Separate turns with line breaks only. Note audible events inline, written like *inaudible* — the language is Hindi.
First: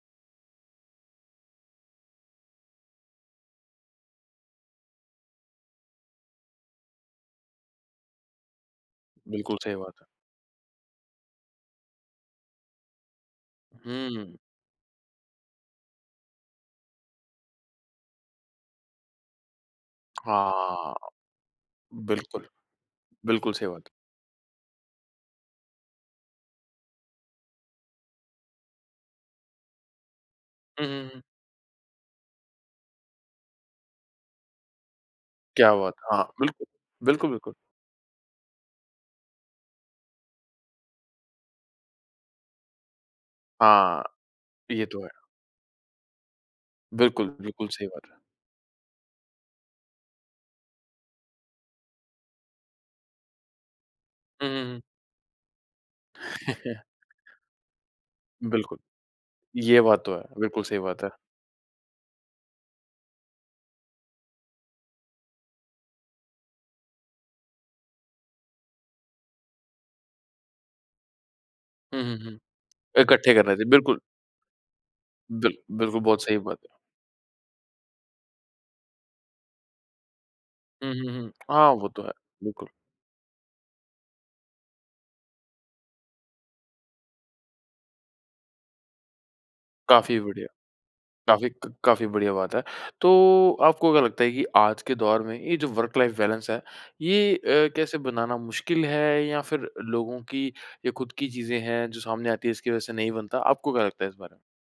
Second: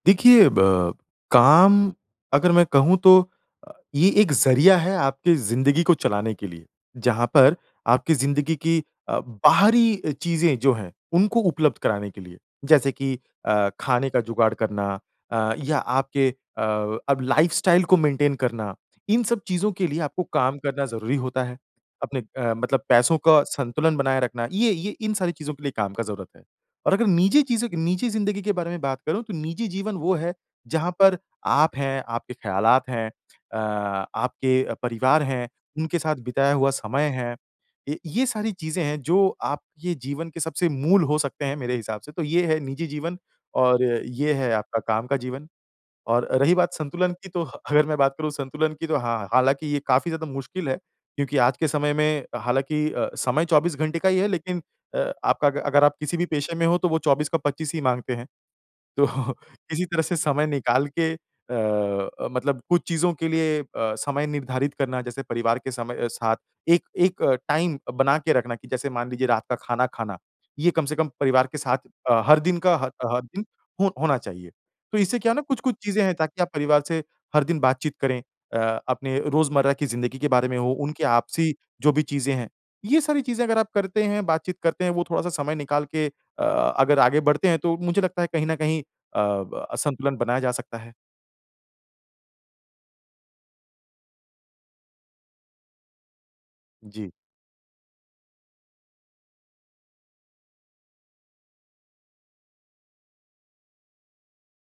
देखिए ब काम अगर मैं कहूँ तो ये एक ज़रिया है आपकी ज़िंदगी को चलाने के लिए, जहाँ पर आपकी ज़िंदगी की अ,
बिल्कुल सही बात है।
बाहरी चीज़ें अ, जो हैं उनको उपलब्ध कराने के लिए। जैसे कि अ,
हुँ,
खाने का
हुँ।
जुगाड़ करना अ, या आपके अ, अब लाइफ़स्टाइल को मेंटेन करना। इन सब चीज़ों के लिए आपको काम करना
हाँ।
ज़रूरी होता है। अपने
बिल्कुल।
अ, मतलब पैसों का
बिल्कुल, सही बात।
संतुलन बनाए रखना ये ये इन सारी चीज़ों के लिए काम का ज़रूरत है। और अगर निजी चीज़ों की निजी ज़िंदगी के बारे में बात करूँ तो निजी जीवन वो है
हुँ,
जहाँ
हुँ,
पर
हुँ।
आप हैं, आपके ख़्यालात हैं, अ, आपके अ, परिवार है,
क्या बात
उनके साथ
है! हाँ,
बिताया
बिल्कुल।
हुआ समय
बिल्कुल,
है।
बिल्कुल।
य ये सारी चीज़ें हैं जो आपके जीवन के सबसे मूल हो सकते हैं मेरे हिसाब से तो ये है निजी जीवन और
हाँ।
ये है आपका
ये तो
काम
है।
का जीवन। और रही बात संतुलन की
बिल्कुल।
तो ह
बिल्कुल,
अगर
सही
मैं
बात
बात
है।
करूँ संतुलन की तो हाँ। हालाँकि ये काफ़ी ज़्यादा मुश्किल है। क्योंकि आज के समय में हालाँकि अ, समय 24 घंटे का ही है
हुँ,
लेकिन
हुँ, हुँ।
अ, आपका अ, अगर आप किसी भी पेशे में हो
*chuckles*
तो वो 24 का 25 ही माँगते हैं।
बिल्कुल।
तो
ये
किसी तरह
बात तो
से
है।
समय
बिल्कुल सही
निकाल
बात है।
के अ, मतलब कुछ चीज़ों के लिए अ, समय निर्धारित करना जैसे परिवार के समय साथ एक एक टाइम बना के रखना कि जैसे मान लीजिए रात का खाना खाना। ये कम से कम परिवार के साथ
हुँ, हुँ,
अ,
हुँ।
हर दिन का ह ह हर
इकट्ठे
दिन
कर रहे थे,
ह
बिल्कुल।
होना चाहिए। तो इससे क्या है ना
बिल
कुछ-कुछ
बिल्कुल,
चीज़ें हैं
बहुत सही
ताकि आप
बात।
परिवार से हर दिन बातचीत करें। अ, अपने रोज़मर्रा की ज़िंदगी के बारे में हो,
हुँ,
उनके
हुँ, हुँ।
आपसी
हाँ, वो
जो भी
तो है।
चीज़ें हैं।
बिल्कुल।
ये सारी चीज़ें अगर आप करते हैं, बातचीत करते हैं वो थोड़ा-सा समय निकाल के अ, अगर आगे बढ़ते हैं तो मुझे लगता है कहीं न कहीं अ, ब संतुलन
काफ़ी
बनाया
बढ़िया।
जा सकता है।
काफ़ी क काफ़ी बढ़िया बात है। तो आपको क्या लगता है कि आज के दौर में ये जो वर्क लाइफ़ बैलेंस है,
जी।
ये अ, कैसे बनाना मुश्किल है या फिर लोगों की ये खुद की चीज़ें हैं जो सामने आती हैं इसकी वज़ह से नहीं बनता। आपको क्या लगता है इस बारे में?